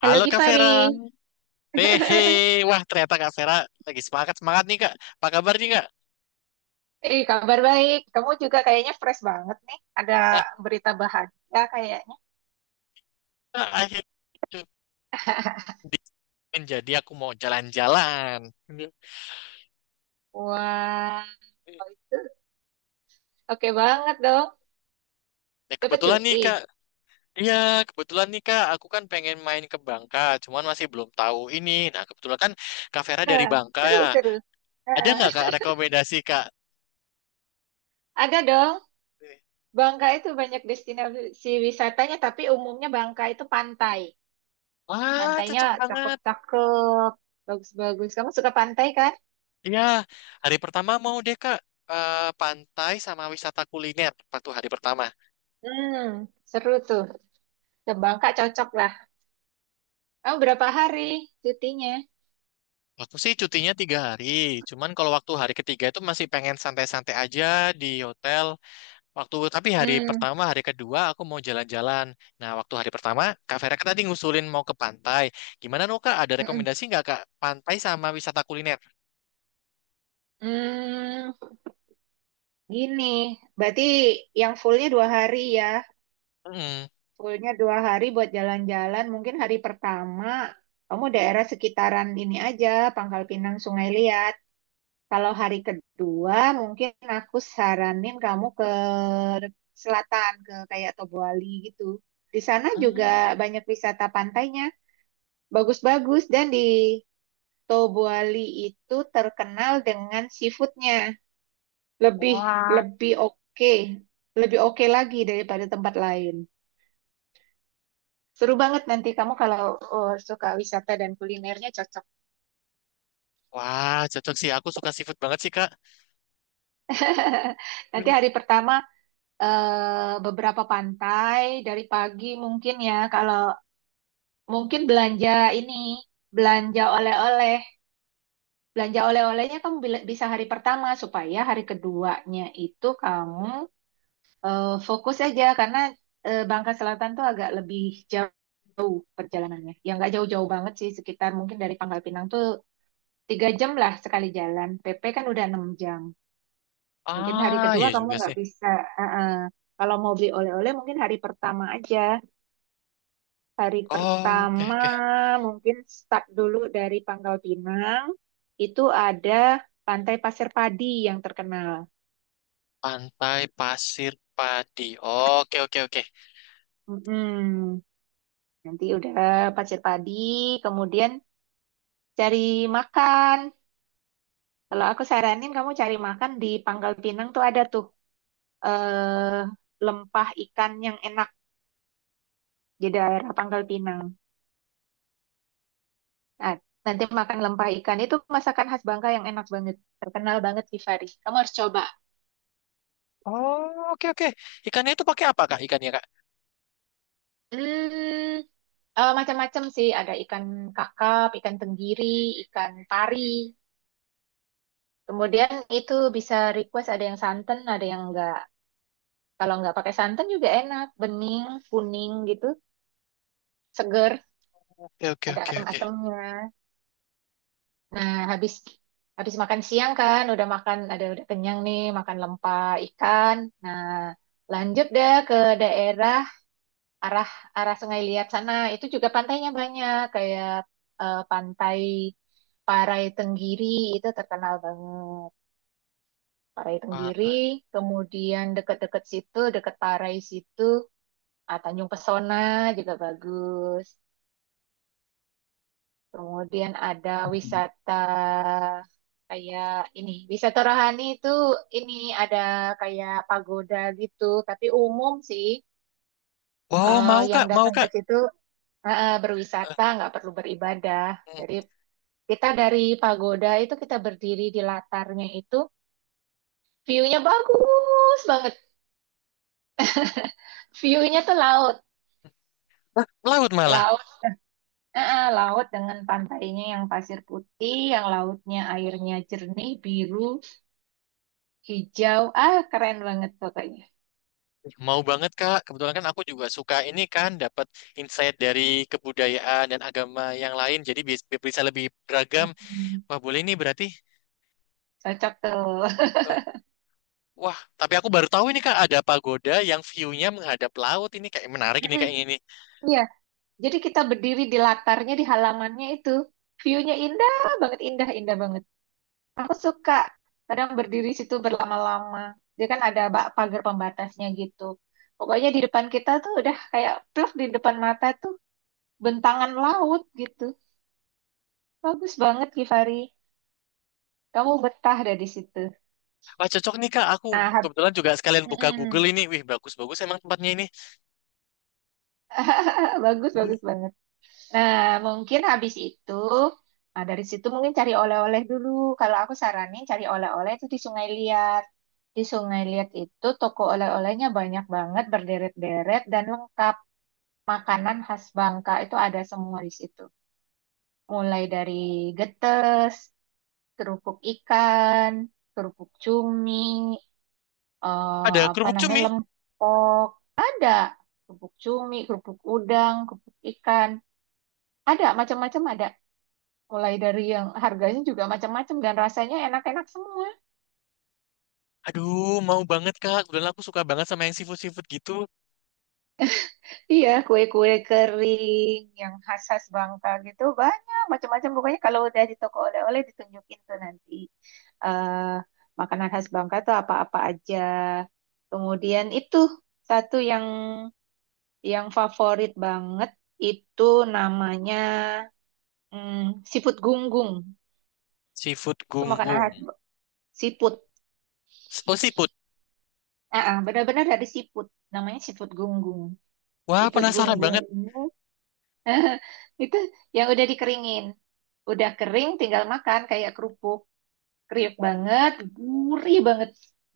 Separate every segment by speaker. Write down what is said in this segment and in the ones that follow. Speaker 1: Halo
Speaker 2: Halo Kak
Speaker 1: Gifari,
Speaker 2: Vera. Hehe. Wah, ternyata Kak Vera lagi semangat-semangat nih Kak. Apa kabar nih Kak?
Speaker 1: kabar baik. Kamu juga kayaknya fresh banget nih. Ada berita bahagia kayaknya.
Speaker 2: Ah, akhirnya menjadi aku mau jalan-jalan.
Speaker 1: Wah, itu oke banget dong.
Speaker 2: Ya,
Speaker 1: Dapat
Speaker 2: kebetulan nih
Speaker 1: cuti.
Speaker 2: Kak. Iya, kebetulan nih Kak. Aku kan pengen main ke Bangka. Cuman masih belum tahu ini. Nah, kebetulan kan Kak Vera dari
Speaker 1: Nah,
Speaker 2: Bangka
Speaker 1: seru
Speaker 2: ya.
Speaker 1: seru.
Speaker 2: Ada
Speaker 1: Heeh.
Speaker 2: nggak Kak rekomendasi Kak?
Speaker 1: Ada dong. Bangka itu banyak destinasi wisatanya, tapi umumnya Bangka itu pantai.
Speaker 2: Wah,
Speaker 1: Pantainya
Speaker 2: cocok banget.
Speaker 1: cakep-cakep, bagus-bagus. Kamu suka pantai kan?
Speaker 2: Iya, hari pertama mau deh Kak. Eh, pantai sama wisata kuliner waktu hari pertama.
Speaker 1: Hmm, Seru tuh. Ke Bangka cocok lah. Kamu berapa hari cutinya?
Speaker 2: Aku sih cutinya tiga hari, cuman kalau waktu hari ketiga itu masih pengen santai-santai aja di hotel. Waktu tapi hari
Speaker 1: Hmm.
Speaker 2: pertama, hari kedua aku mau jalan-jalan. Nah, waktu hari pertama, Kak Vera kan tadi ngusulin mau ke pantai. Gimana no Kak? Ada
Speaker 1: Mm-mm.
Speaker 2: rekomendasi nggak Kak? Pantai sama wisata kuliner?
Speaker 1: Hmm, Gini, berarti yang fullnya 2 hari.
Speaker 2: Mm.
Speaker 1: Fullnya 2 hari jalan-jalan. Mungkin hari pertama kamu daerah sekitaran ini aja, Pangkal Pinang, Sungai Liat. Kalau hari kedua, mungkin aku saranin kamu ke selatan, ke kayak Tobuali gitu. Di sana juga
Speaker 2: Hmm.
Speaker 1: banyak wisata pantainya, bagus-bagus. Dan di Tobuali itu terkenal dengan seafoodnya. Lebih
Speaker 2: Wah.
Speaker 1: lebih oke, lebih oke lagi daripada tempat lain. Seru banget nanti kamu kalau suka wisata dan kulinernya cocok.
Speaker 2: Wah, cocok sih. Aku suka seafood banget sih Kak.
Speaker 1: Nanti
Speaker 2: Hmm.
Speaker 1: hari pertama beberapa pantai dari pagi mungkin ya. Kalau mungkin ini belanja oleh-oleh belanja oleh-olehnya kamu bisa hari pertama, supaya hari keduanya itu kamu fokus aja, karena Bangka Selatan tuh agak lebih jauh jauh perjalanannya. Ya nggak jauh-jauh banget sih, sekitar mungkin dari Pangkal Pinang tuh 3 jam lah sekali jalan. PP kan udah 6 jam. Mungkin hari
Speaker 2: Ah,
Speaker 1: kedua
Speaker 2: iya
Speaker 1: kamu
Speaker 2: juga sih.
Speaker 1: nggak bisa. eh, eh. Kalau mau beli oleh-oleh mungkin hari pertama aja. Hari
Speaker 2: Oh, oke
Speaker 1: pertama
Speaker 2: oke.
Speaker 1: mungkin start dulu dari Pangkal Pinang. Itu ada Pantai Pasir Padi yang terkenal.
Speaker 2: Pantai pasir padi. Oke oke oke.
Speaker 1: Mm-mm. Nanti udah Pasir Padi, kemudian cari makan. Kalau aku saranin kamu cari makan di Pangkal Pinang tuh ada tuh eh, lempah ikan yang enak di daerah Pangkal Pinang. Nah, nanti makan lempah ikan itu masakan khas Bangka yang enak banget, terkenal banget di Faris. Kamu harus coba.
Speaker 2: Oh, oke oke. Ikannya itu pakai apa, Kak? Ikannya, Kak?
Speaker 1: Hmm, Macam-macam sih, ada ikan kakap, ikan tenggiri, ikan pari. Kemudian itu bisa request ada yang santan, ada yang enggak. Kalau enggak pakai santan juga enak, bening, kuning gitu, seger,
Speaker 2: Oke oke
Speaker 1: ada
Speaker 2: oke oke.
Speaker 1: asam-asamnya. Nah, habis habis makan siang kan, udah makan ada udah kenyang nih, makan lempah ikan. Nah, lanjut deh ke daerah arah arah Sungai Liat sana. Itu juga pantainya banyak kayak pantai Parai Tenggiri itu terkenal banget. Parai Tenggiri,
Speaker 2: Parah.
Speaker 1: kemudian deket-deket situ, deket Parai situ, Tanjung Pesona juga bagus. Kemudian ada wisata kayak ini, wisata rohani itu ini ada kayak pagoda gitu, tapi umum sih.
Speaker 2: Wow, mau,
Speaker 1: Yang
Speaker 2: Kak? Mau,
Speaker 1: datang ke
Speaker 2: Kak?
Speaker 1: situ
Speaker 2: Eh,
Speaker 1: berwisata nggak perlu beribadah.
Speaker 2: hmm.
Speaker 1: Dari dari pagoda itu kita berdiri di latarnya, itu view-nya bagus banget, view-nya tuh laut.
Speaker 2: Hah, laut malah.
Speaker 1: Laut, laut dengan pantainya yang pasir putih, yang lautnya airnya jernih, biru, hijau. Ah, keren banget pokoknya.
Speaker 2: Mau banget, Kak. Kebetulan kan aku juga suka ini kan dapat insight dari kebudayaan dan agama yang lain. Jadi bisa lebih beragam.
Speaker 1: Hmm,
Speaker 2: Wah, boleh nih berarti.
Speaker 1: Cocok tuh.
Speaker 2: Eh, wah, tapi aku baru tahu ini Kak ada pagoda yang view-nya menghadap laut ini kayak menarik ini
Speaker 1: Mm-mm,
Speaker 2: kayak ini.
Speaker 1: iya. Jadi kita berdiri di latarnya, di halamannya itu. View-nya indah banget, indah, indah banget. Aku suka. Kadang berdiri situ berlama-lama. Dia kan ada pagar pembatasnya gitu. Pokoknya di depan kita tuh udah kayak pluk di depan mata tuh bentangan laut gitu. Bagus banget, Kifari. Kamu betah deh di situ.
Speaker 2: Wah, cocok nih Kak. Aku
Speaker 1: Nah, hab-
Speaker 2: kebetulan juga sekalian buka Google
Speaker 1: Mm-mm.
Speaker 2: ini. Wih, bagus-bagus emang tempatnya ini.
Speaker 1: Bagus, bagus banget. Nah, mungkin habis itu, nah, dari situ mungkin cari oleh-oleh dulu. Kalau aku saranin cari oleh-oleh itu di Sungai Liat. Di Sungai Liat itu toko oleh-olehnya banyak banget, berderet-deret dan lengkap. Makanan khas Bangka itu ada semua di situ. Mulai dari getes, kerupuk ikan, kerupuk cumi,
Speaker 2: Ada
Speaker 1: apa
Speaker 2: kerupuk
Speaker 1: namanya
Speaker 2: cumi.
Speaker 1: lempok. Ada kerupuk cumi, kerupuk udang, kerupuk ikan. Ada macam-macam ada. Mulai dari yang harganya juga macam-macam dan rasanya enak-enak semua.
Speaker 2: Aduh, mau banget Kak. Kebetulan aku suka banget sama yang seafood-seafood gitu.
Speaker 1: Iya, kue-kue kering yang khas-khas Bangka gitu banyak macam-macam. Pokoknya kalau udah di toko oleh-oleh ditunjukin tuh nanti eh makanan khas Bangka tuh apa-apa aja. Kemudian itu satu yang favorit banget itu namanya, siput gunggung.
Speaker 2: Seafood
Speaker 1: Itu makanan
Speaker 2: gunggung.
Speaker 1: khas siput.
Speaker 2: Oh, seafood.
Speaker 1: Ah, ah, benar-benar dari siput. Namanya siput gunggung.
Speaker 2: Wah,
Speaker 1: Siput
Speaker 2: penasaran
Speaker 1: gunggung
Speaker 2: banget.
Speaker 1: ini itu yang udah dikeringin. Udah kering tinggal makan kayak kerupuk. Kriuk banget, gurih banget.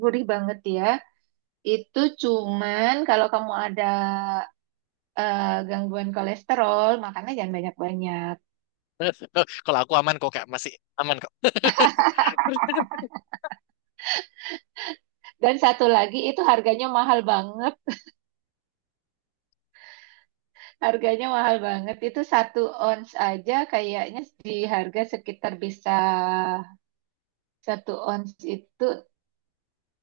Speaker 1: Gurih banget ya. Itu cuman kalau kamu ada eh, gangguan kolesterol, makannya jangan banyak-banyak.
Speaker 2: Kalau aku aman kok, Kak. Masih aman kok.
Speaker 1: Dan satu lagi itu harganya mahal banget. Harganya mahal banget. Itu 1 ons aja kayaknya di harga sekitar bisa, 1 ons itu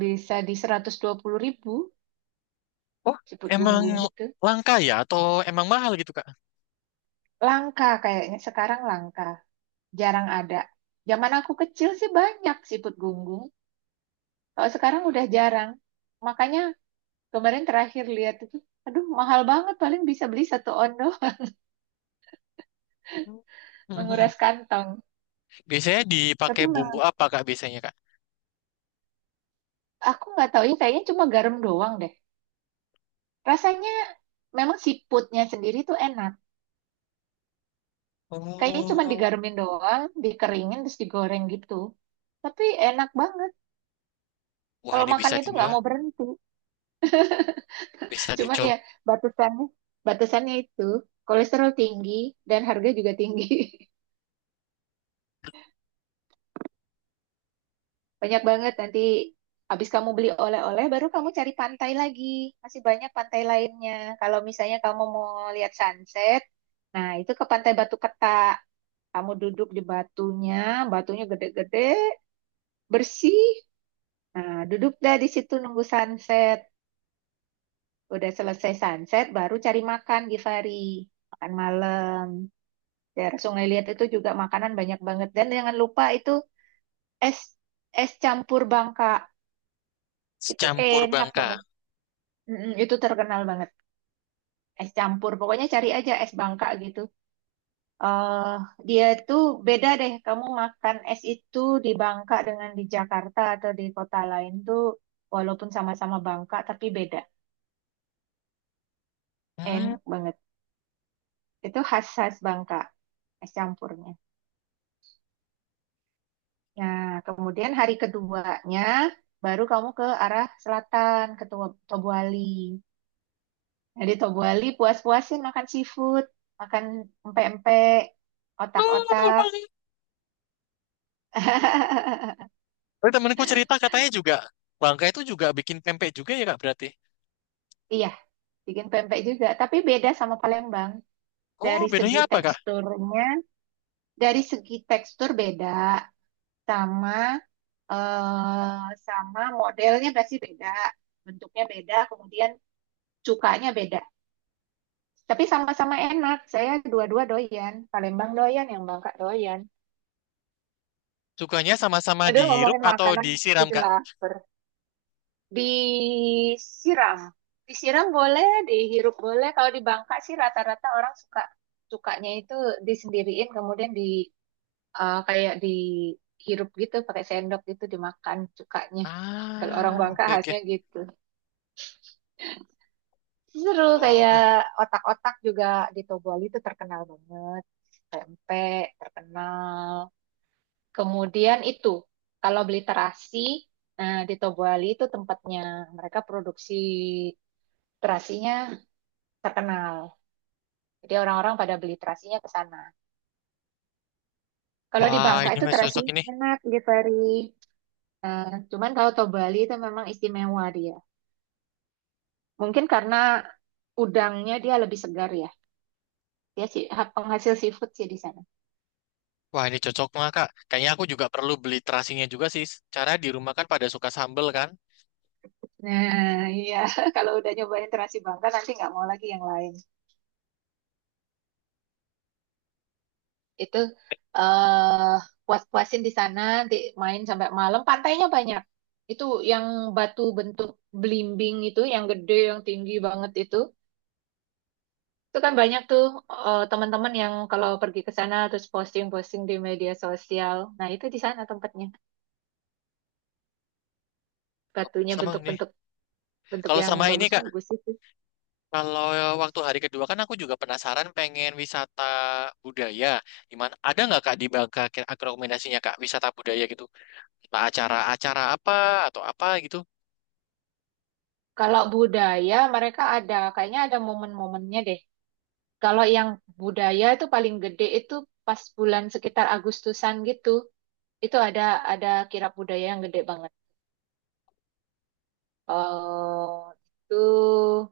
Speaker 1: bisa di 120.000.
Speaker 2: Oh,
Speaker 1: Siput
Speaker 2: emang
Speaker 1: gunggung gitu.
Speaker 2: langka ya? Atau emang mahal gitu, Kak?
Speaker 1: Langka, kayaknya sekarang langka, jarang ada. Zaman aku kecil sih banyak siput gunggung, kalau sekarang udah jarang. Makanya kemarin terakhir lihat itu, aduh mahal banget, paling bisa beli satu ondo.
Speaker 2: Mhm.
Speaker 1: Menguras kantong.
Speaker 2: Biasanya
Speaker 1: Tapi
Speaker 2: dipakai bumbu
Speaker 1: memang
Speaker 2: apa, Kak, biasanya, Kak?
Speaker 1: aku nggak tahu ya, kayaknya cuma garam doang deh. Rasanya memang siputnya sendiri tuh enak. Kayaknya cuma
Speaker 2: Oh,
Speaker 1: digaremin doang, dikeringin terus digoreng gitu. Tapi enak banget.
Speaker 2: wah
Speaker 1: Kalau
Speaker 2: ini bisa
Speaker 1: makan
Speaker 2: di
Speaker 1: itu
Speaker 2: ya,
Speaker 1: nggak mau berhenti.
Speaker 2: bisa
Speaker 1: Cuman
Speaker 2: dicoba
Speaker 1: ya batasannya batasannya itu kolesterol tinggi dan harga juga tinggi. Banyak banget nanti. Habis kamu beli oleh-oleh baru kamu cari pantai lagi. Masih banyak pantai lainnya. Kalau misalnya kamu mau lihat sunset, nah itu ke Pantai Batu Ketak. Kamu duduk di batunya, batunya gede-gede, bersih. Nah, duduk dah di situ nunggu sunset. Udah selesai sunset, baru cari makan, Givari. Makan malam. Daerah Sungai Liat itu juga makanan banyak banget. Dan jangan lupa itu es es campur Bangka. Itu
Speaker 2: campur
Speaker 1: enak
Speaker 2: bangka.
Speaker 1: banget. Mm-mm, itu terkenal banget. Es campur. Pokoknya cari aja es Bangka gitu. eh Dia tuh beda deh. Kamu makan es itu di Bangka dengan di Jakarta atau di kota lain tuh walaupun sama-sama Bangka tapi beda.
Speaker 2: Hmm.
Speaker 1: Enak banget. Itu khas-khas Bangka es campurnya. Nah, kemudian hari keduanya baru kamu ke arah selatan, ke Tobuali. Nah, di Tobuali puas-puasin makan seafood, makan empek-empek,
Speaker 2: Oh, aduh,
Speaker 1: otak-otak.
Speaker 2: Bang. Oh, temanku cerita katanya juga bangka itu juga bikin pempek juga ya, Kak, berarti.
Speaker 1: Iya, bikin pempek juga, tapi beda sama Palembang.
Speaker 2: Oh,
Speaker 1: Dari segi
Speaker 2: bedanya apa, Kak?
Speaker 1: teksturnya, dari segi tekstur beda, sama sama modelnya pasti beda, bentuknya beda, kemudian cukanya beda. Tapi sama-sama enak. Saya dua-dua doyan. Palembang doyan, yang Bangka doyan.
Speaker 2: Sukanya sama-sama
Speaker 1: Aduh,
Speaker 2: dihirup
Speaker 1: ngomongin
Speaker 2: atau
Speaker 1: makanan
Speaker 2: disiram,
Speaker 1: jadi
Speaker 2: Kak?
Speaker 1: lapar. Disiram. Disiram boleh, dihirup boleh. Kalau di Bangka sih rata-rata orang sukanya itu disendiriin kemudian kayak dihirup gitu pakai sendok gitu dimakan sukanya. Kalau orang
Speaker 2: Ah,
Speaker 1: Bangka
Speaker 2: oke oke.
Speaker 1: khasnya gitu. Seru.
Speaker 2: Oh,
Speaker 1: Kayak
Speaker 2: oke.
Speaker 1: otak-otak juga di Toboli itu terkenal banget. Tempe terkenal. Kemudian itu, kalau beli terasi, nah di Tobuali itu tempatnya mereka produksi terasinya terkenal. Jadi orang-orang pada beli terasinya ke sana. Kalau di
Speaker 2: Wah,
Speaker 1: Bangka
Speaker 2: ini
Speaker 1: itu
Speaker 2: mah cocok
Speaker 1: terasinya
Speaker 2: ini.
Speaker 1: enak di Ferry. Cuman kalau Tobuali itu memang istimewa dia. Mungkin karena udangnya dia lebih segar ya. Dia sih penghasil seafood sih di sana.
Speaker 2: Wah, ini cocok banget, Kak. Kayaknya aku juga perlu beli terasinya juga sih. Cara di rumah kan pada suka sambel kan.
Speaker 1: Nah, iya. Kalau udah nyobain terasi Bangka nanti nggak mau lagi yang lain. Itu, eh puas-puasin di sana nanti main sampai malam. Pantainya banyak, itu yang batu bentuk belimbing itu, yang gede, yang tinggi banget itu kan banyak tuh. Teman-teman yang kalau pergi ke sana terus posting-posting di media sosial, nah itu di sana tempatnya. Batunya
Speaker 2: Sama ini.
Speaker 1: bentuk-bentuk
Speaker 2: Kalau
Speaker 1: yang
Speaker 2: sama ini, Kak.
Speaker 1: bagus-bagus itu.
Speaker 2: Kalau waktu hari kedua kan aku juga penasaran pengen wisata budaya. Gimana? Ada nggak, Kak, di Bangka kira rekomendasinya, Kak, wisata budaya gitu? Entah acara-acara apa atau apa gitu?
Speaker 1: Kalau budaya mereka ada, kayaknya ada momen-momennya deh. Kalau yang budaya itu paling gede itu pas bulan sekitar Agustusan gitu. Itu ada kirab budaya yang gede banget. Eh itu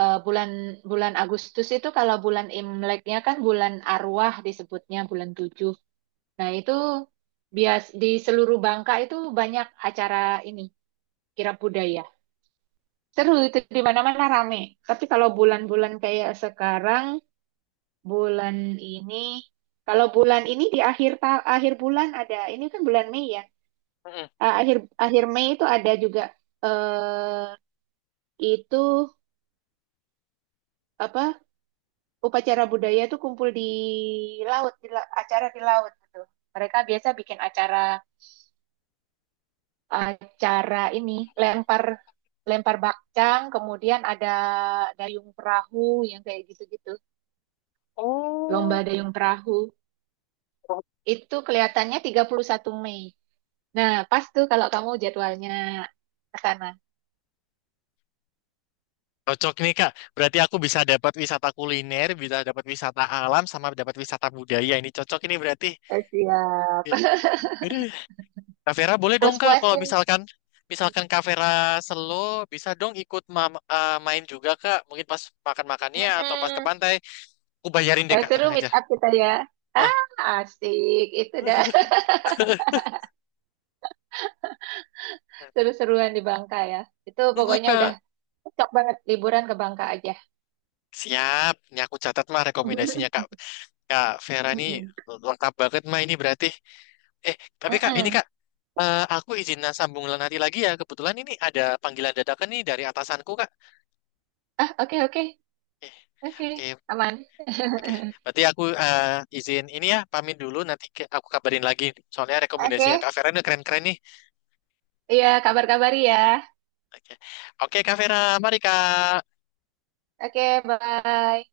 Speaker 1: bulan bulan Agustus itu, kalau bulan Imleknya kan bulan arwah, disebutnya bulan tujuh. Nah, itu bias di seluruh Bangka itu banyak acara ini kirab budaya. Seru itu, di mana-mana rame. Tapi kalau bulan-bulan kayak sekarang, bulan ini, di akhir akhir bulan, ada ini kan bulan Mei ya. Akhir akhir Mei itu ada juga eh itu apa upacara budaya itu kumpul di laut, acara di laut gitu. Mereka biasa bikin acara acara ini lempar, lempar bakcang, kemudian ada dayung perahu yang kayak gitu-gitu, lomba dayung perahu. Itu kelihatannya 31 Mei, nah pas tuh kalau kamu jadwalnya ke sana.
Speaker 2: Cocok nih Kak, berarti aku bisa dapat wisata kuliner, bisa dapat wisata alam, sama dapat wisata budaya. Ini cocok ini berarti.
Speaker 1: Siap.
Speaker 2: Ya. Aduh. Kak Vera boleh dong Kak, kalau
Speaker 1: Puas-puasin.
Speaker 2: misalkan misalkan Kak Vera selo, bisa dong ikut main juga Kak. Mungkin pas makan-makannya atau pas ke
Speaker 1: Mm-mm.
Speaker 2: pantai, aku bayarin deh
Speaker 1: Wah,
Speaker 2: Kak,
Speaker 1: seru
Speaker 2: tenang
Speaker 1: meet
Speaker 2: aja.
Speaker 1: up kita ya.
Speaker 2: Eh,
Speaker 1: ah Asik itu dah. Seru-seruan di Bangka ya. Itu
Speaker 2: mm, mm,
Speaker 1: pokoknya udah
Speaker 2: Kak.
Speaker 1: cocok banget liburan ke Bangka aja.
Speaker 2: Siap, ini aku catat mah rekomendasinya Kak Kak Vera ini
Speaker 1: Mm-mm.
Speaker 2: lengkap banget mah ini berarti. Eh, tapi Kak, ini
Speaker 1: Mm-mm.
Speaker 2: Kak, aku izin sambung lain hati lagi ya. Kebetulan ini ada panggilan dadakan nih dari atasanku Kak.
Speaker 1: Ah, oke oke. Oke,
Speaker 2: Eh, oke,
Speaker 1: aman.
Speaker 2: oke. Berarti aku izin ini ya, pamit dulu nanti aku kabarin lagi. Soalnya rekomendasinya
Speaker 1: Oke.
Speaker 2: Kak Vera ini keren-keren nih.
Speaker 1: Iya, kabar-kabari ya.
Speaker 2: Oke, oke Kak Vera, mari Kak.
Speaker 1: Oke, bye.